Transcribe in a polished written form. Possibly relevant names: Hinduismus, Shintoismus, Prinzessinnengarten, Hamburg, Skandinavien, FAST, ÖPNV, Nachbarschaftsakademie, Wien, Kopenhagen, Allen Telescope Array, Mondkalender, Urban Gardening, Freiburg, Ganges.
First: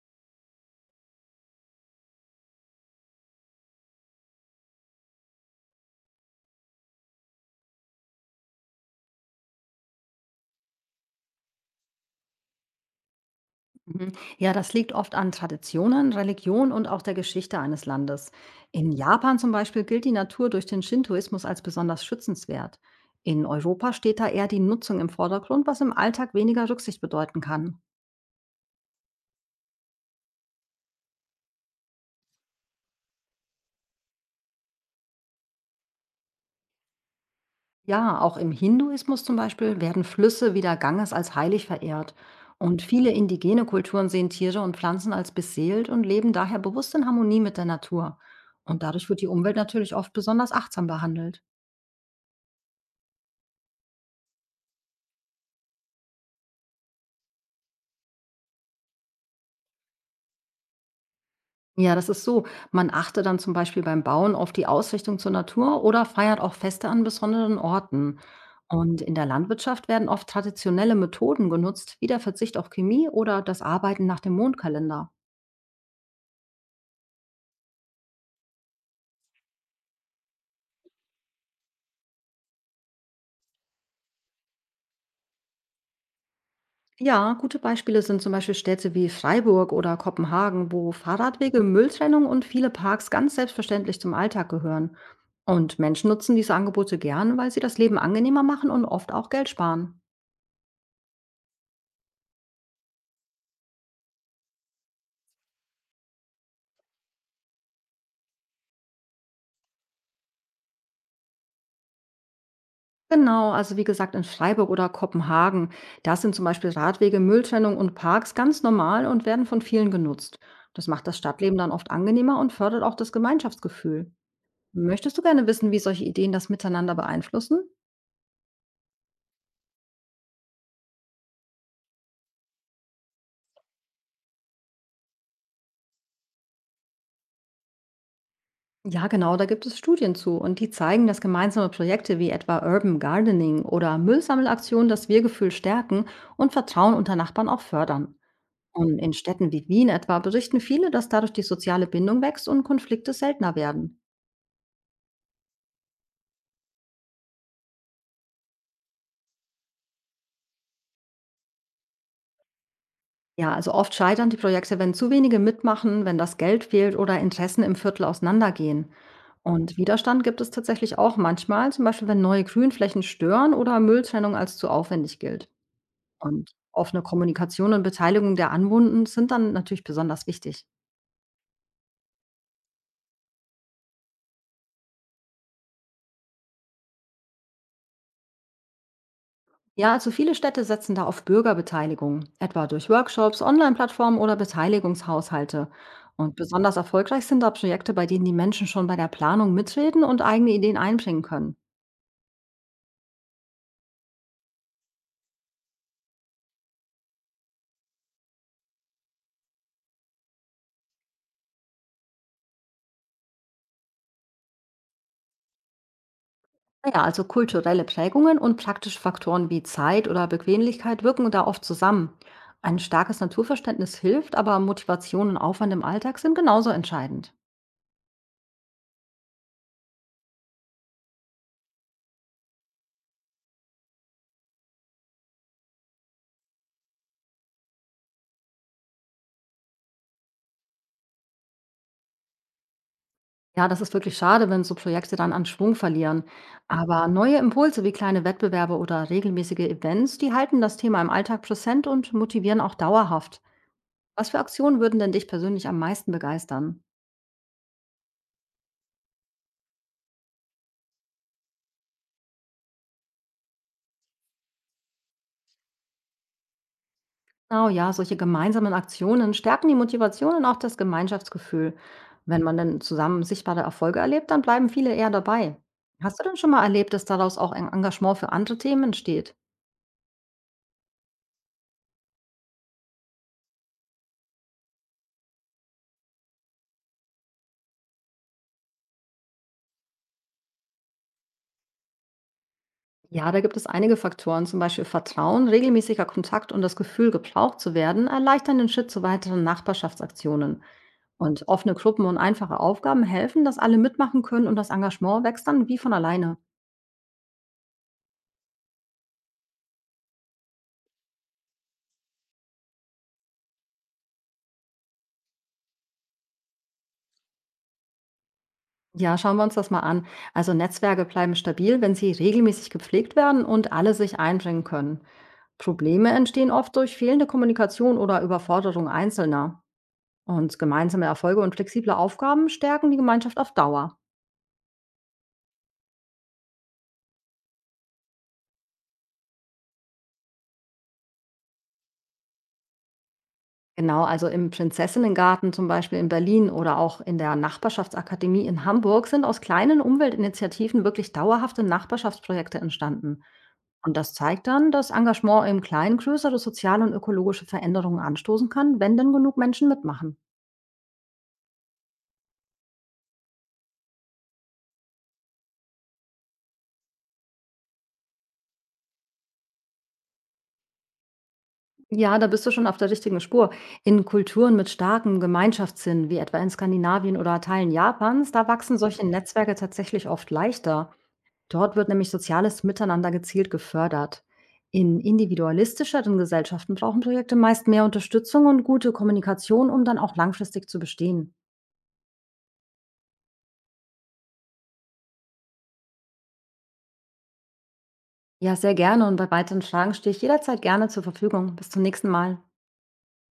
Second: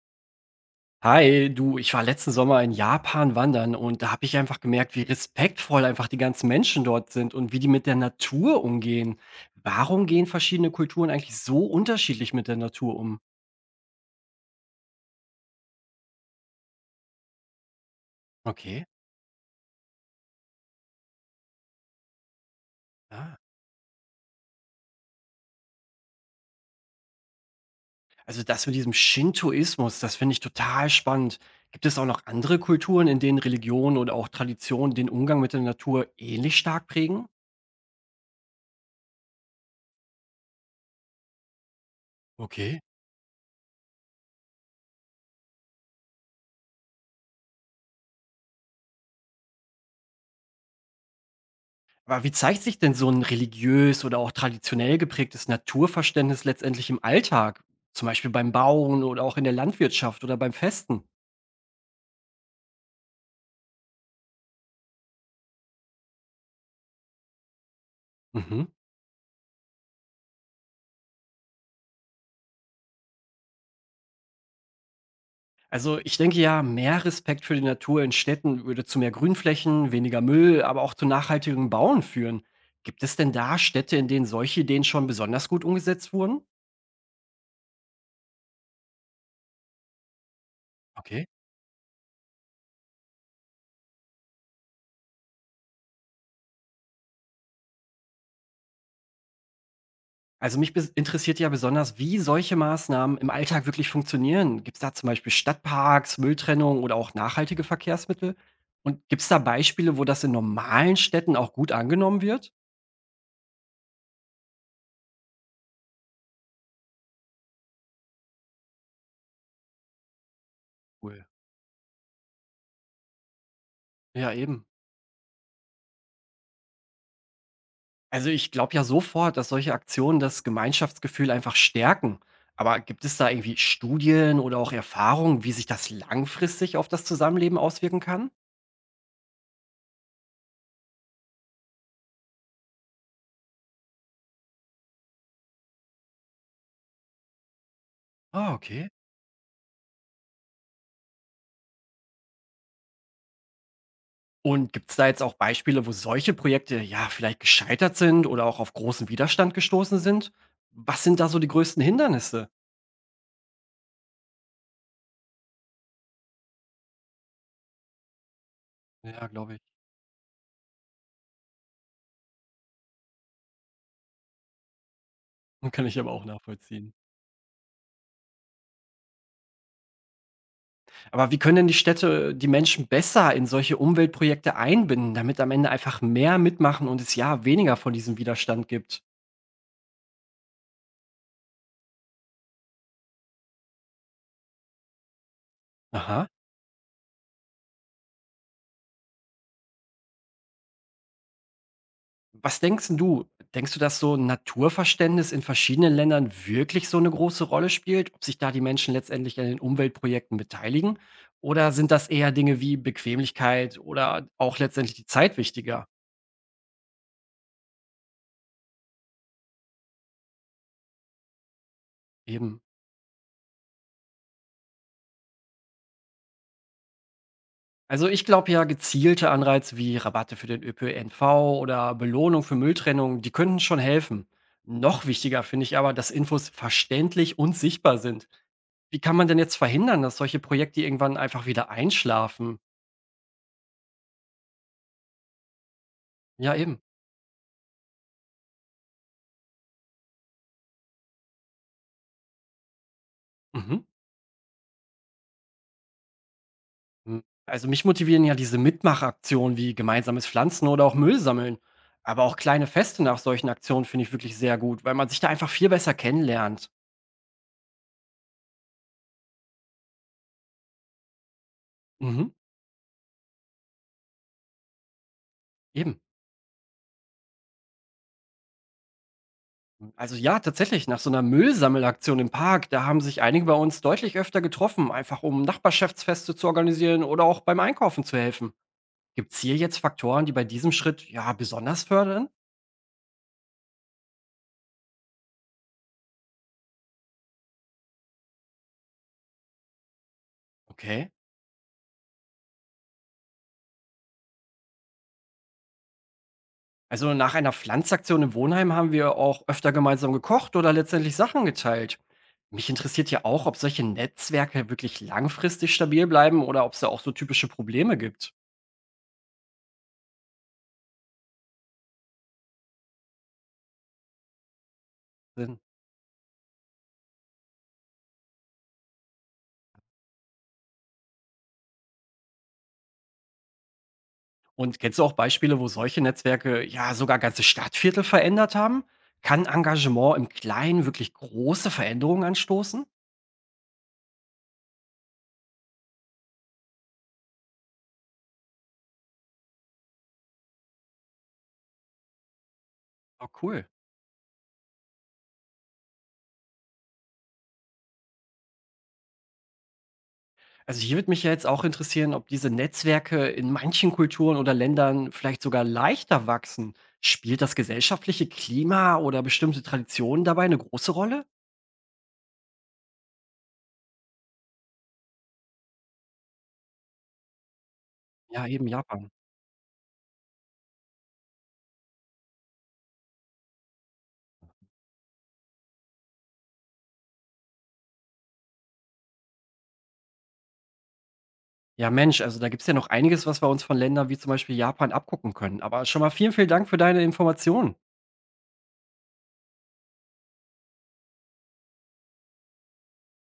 Hi, du, ich war letzten Sommer in Japan wandern und da habe ich einfach gemerkt, wie respektvoll einfach die ganzen Menschen dort sind und wie die mit der Natur umgehen. Warum gehen verschiedene Kulturen eigentlich so unterschiedlich mit der Natur um? Mhm. Ja, das liegt oft an Traditionen, Religion und auch der Geschichte eines Landes. Okay. In Japan zum Beispiel gilt die Natur durch den Shintoismus als besonders schützenswert. Ah. In Europa steht da eher die Nutzung im Vordergrund, was im Alltag weniger Rücksicht bedeuten kann. Also das mit diesem Shintoismus, das finde ich total spannend. Gibt es auch noch andere Kulturen, in denen Religion oder auch Tradition den Umgang mit der Natur ähnlich stark prägen? Ja, auch im Hinduismus zum Beispiel werden Flüsse wie der Ganges als heilig verehrt. Und Okay. viele indigene Kulturen sehen Tiere und Pflanzen als beseelt und leben daher bewusst in Harmonie mit der Natur. Und dadurch wird die Umwelt natürlich oft besonders achtsam behandelt. Aber wie zeigt sich denn so ein religiös oder auch traditionell geprägtes Naturverständnis letztendlich im Alltag? Zum Beispiel beim Bauen oder auch in der Landwirtschaft oder beim Festen? Ja, das ist so. Man achte dann zum Beispiel beim Bauen auf die Ausrichtung zur Natur oder feiert auch Feste an besonderen Orten. Mhm. Und in der Landwirtschaft werden oft traditionelle Methoden genutzt, wie der Verzicht auf Chemie oder das Arbeiten nach dem Mondkalender. Also, ich denke ja, mehr Respekt für die Natur in Städten würde zu mehr Grünflächen, weniger Müll, aber auch zu nachhaltigem Bauen führen. Gibt es denn da Städte, in denen solche Ideen schon besonders gut umgesetzt wurden? Ja, gute Beispiele sind zum Beispiel Städte wie Freiburg oder Kopenhagen, wo Okay. Fahrradwege, Mülltrennung und viele Parks ganz selbstverständlich zum Alltag gehören. Und Menschen nutzen diese Angebote gern, weil sie das Leben angenehmer machen und oft auch Geld sparen. Also mich interessiert ja besonders, wie solche Maßnahmen im Alltag wirklich funktionieren. Gibt es da zum Beispiel Stadtparks, Mülltrennung oder auch nachhaltige Verkehrsmittel? Und gibt es da Beispiele, wo das in normalen Städten auch gut angenommen wird? Genau, also wie gesagt, in Freiburg oder Kopenhagen, da sind zum Beispiel Radwege, Mülltrennung und Parks ganz normal und werden von vielen genutzt. Das macht das Cool. Stadtleben dann oft angenehmer und fördert auch das Gemeinschaftsgefühl. Ja, eben. Möchtest du gerne wissen, wie solche Ideen das Miteinander beeinflussen? Also ich glaube ja sofort, dass solche Aktionen das Gemeinschaftsgefühl einfach stärken. Aber gibt es da irgendwie Studien oder auch Erfahrungen, wie sich das langfristig auf das Zusammenleben auswirken kann? Ja, genau, da gibt es Studien zu und die zeigen, dass gemeinsame Projekte wie etwa Urban Gardening oder Müllsammelaktionen das Wir-Gefühl stärken und Vertrauen unter Nachbarn auch fördern. Ah, okay. Und in Städten wie Wien etwa berichten viele, dass dadurch die soziale Bindung wächst und Konflikte seltener werden. Und gibt's da jetzt auch Beispiele, wo solche Projekte, ja, vielleicht gescheitert sind oder auch auf großen Widerstand gestoßen sind? Was sind da so die größten Hindernisse? Ja, also oft scheitern die Projekte, wenn zu wenige mitmachen, wenn das Geld fehlt oder Interessen im Viertel auseinandergehen. Ja, glaube ich. Und Widerstand gibt es tatsächlich auch manchmal, zum Beispiel wenn neue Grünflächen stören oder Mülltrennung als zu aufwendig gilt. Kann ich aber auch Und nachvollziehen. offene Kommunikation und Beteiligung der Anwohner sind dann natürlich besonders wichtig. Aber wie können denn die Städte die Menschen besser in solche Umweltprojekte einbinden, damit am Ende einfach mehr mitmachen und es ja weniger von diesem Widerstand gibt? Ja, also viele Städte setzen da auf Bürgerbeteiligung, etwa durch Workshops, Online-Plattformen oder Beteiligungshaushalte. Aha. Und besonders erfolgreich sind da Projekte, bei denen die Menschen schon bei der Planung mitreden und eigene Ideen einbringen können. Was denkst 'n du? Denkst du, dass so 'n Naturverständnis in verschiedenen Ländern wirklich so eine große Rolle spielt? Ob sich da die Menschen letztendlich an den Umweltprojekten beteiligen? Oder sind das eher Dinge wie Bequemlichkeit oder auch letztendlich die Zeit wichtiger? Naja, also kulturelle Prägungen und praktische Faktoren wie Zeit oder Bequemlichkeit wirken da oft zusammen. Eben. Ein starkes Naturverständnis hilft, aber Motivation und Aufwand im Alltag sind genauso entscheidend. Also, ich glaube ja, gezielte Anreize wie Rabatte für den ÖPNV oder Belohnung für Mülltrennung, die könnten schon helfen. Noch wichtiger finde ich aber, dass Infos verständlich und sichtbar sind. Wie kann man denn jetzt verhindern, dass solche Projekte irgendwann einfach wieder einschlafen? Ja, das ist wirklich schade, wenn so Projekte dann an Schwung verlieren. Ja, eben. Aber neue Impulse wie kleine Wettbewerbe oder regelmäßige Events, die halten das Thema im Alltag präsent und motivieren auch dauerhaft. Mhm. Was für Aktionen würden denn dich persönlich am meisten begeistern? Hm. Also mich motivieren ja diese Mitmachaktionen wie gemeinsames Pflanzen oder auch Müll sammeln. Aber auch kleine Feste nach solchen Aktionen finde ich wirklich sehr gut, weil man sich da einfach viel besser kennenlernt. Genau, ja, solche gemeinsamen Aktionen stärken die Motivation und auch das Gemeinschaftsgefühl. Mhm. Wenn man dann zusammen sichtbare Erfolge erlebt, dann bleiben viele eher dabei. Eben. Hast du denn schon mal erlebt, dass daraus auch ein Engagement für andere Themen entsteht? Also ja, tatsächlich, nach so einer Müllsammelaktion im Park, da haben sich einige bei uns deutlich öfter getroffen, einfach um Nachbarschaftsfeste zu organisieren oder auch beim Einkaufen zu helfen. Gibt es hier jetzt Faktoren, die bei diesem Schritt ja besonders fördern? Ja, da gibt es einige Faktoren, zum Beispiel Vertrauen, regelmäßiger Kontakt und das Gefühl, gebraucht zu werden, erleichtern den Schritt zu weiteren Nachbarschaftsaktionen. Okay. Und offene Gruppen und einfache Aufgaben helfen, dass alle mitmachen können und das Engagement wächst dann wie von alleine. Also nach einer Pflanzaktion im Wohnheim haben wir auch öfter gemeinsam gekocht oder letztendlich Sachen geteilt. Mich interessiert ja auch, ob solche Netzwerke wirklich langfristig stabil bleiben oder ob es da auch so typische Probleme gibt. Ja, schauen wir uns das mal an. Also Netzwerke bleiben stabil, wenn sie regelmäßig gepflegt werden und alle sich einbringen können. Sinn. Probleme entstehen oft durch fehlende Kommunikation oder Überforderung Einzelner. Und gemeinsame Erfolge und flexible Aufgaben stärken die Gemeinschaft auf Dauer. Und kennst du auch Beispiele, wo solche Netzwerke ja sogar ganze Stadtviertel verändert haben? Kann Engagement im Kleinen wirklich große Veränderungen anstoßen? Genau, also im Prinzessinnengarten zum Beispiel in Berlin oder auch in der Nachbarschaftsakademie in Hamburg sind aus kleinen Umweltinitiativen wirklich dauerhafte Nachbarschaftsprojekte entstanden. Oh, cool. Und das zeigt dann, dass Engagement im Kleinen größere soziale und ökologische Veränderungen anstoßen kann, wenn denn genug Menschen mitmachen. Also hier würde mich ja jetzt auch interessieren, ob diese Netzwerke in manchen Kulturen oder Ländern vielleicht sogar leichter wachsen. Spielt das gesellschaftliche Klima oder bestimmte Traditionen dabei eine große Rolle? Ja, da bist du schon auf der richtigen Spur. In Kulturen mit starkem Gemeinschaftssinn, wie etwa in Skandinavien oder Teilen Japans, da Ja, eben wachsen solche Japan. Netzwerke tatsächlich oft leichter. Dort wird nämlich soziales Miteinander gezielt gefördert. In individualistischeren Gesellschaften brauchen Projekte meist mehr Unterstützung und gute Kommunikation, um dann auch langfristig zu bestehen. Ja, Mensch, also da gibt es ja noch einiges, was wir uns von Ländern wie zum Beispiel Japan abgucken können. Aber schon mal vielen, vielen Dank für deine Informationen. Ja, sehr gerne und bei weiteren Fragen stehe ich jederzeit gerne zur Verfügung. Bis zum nächsten Mal.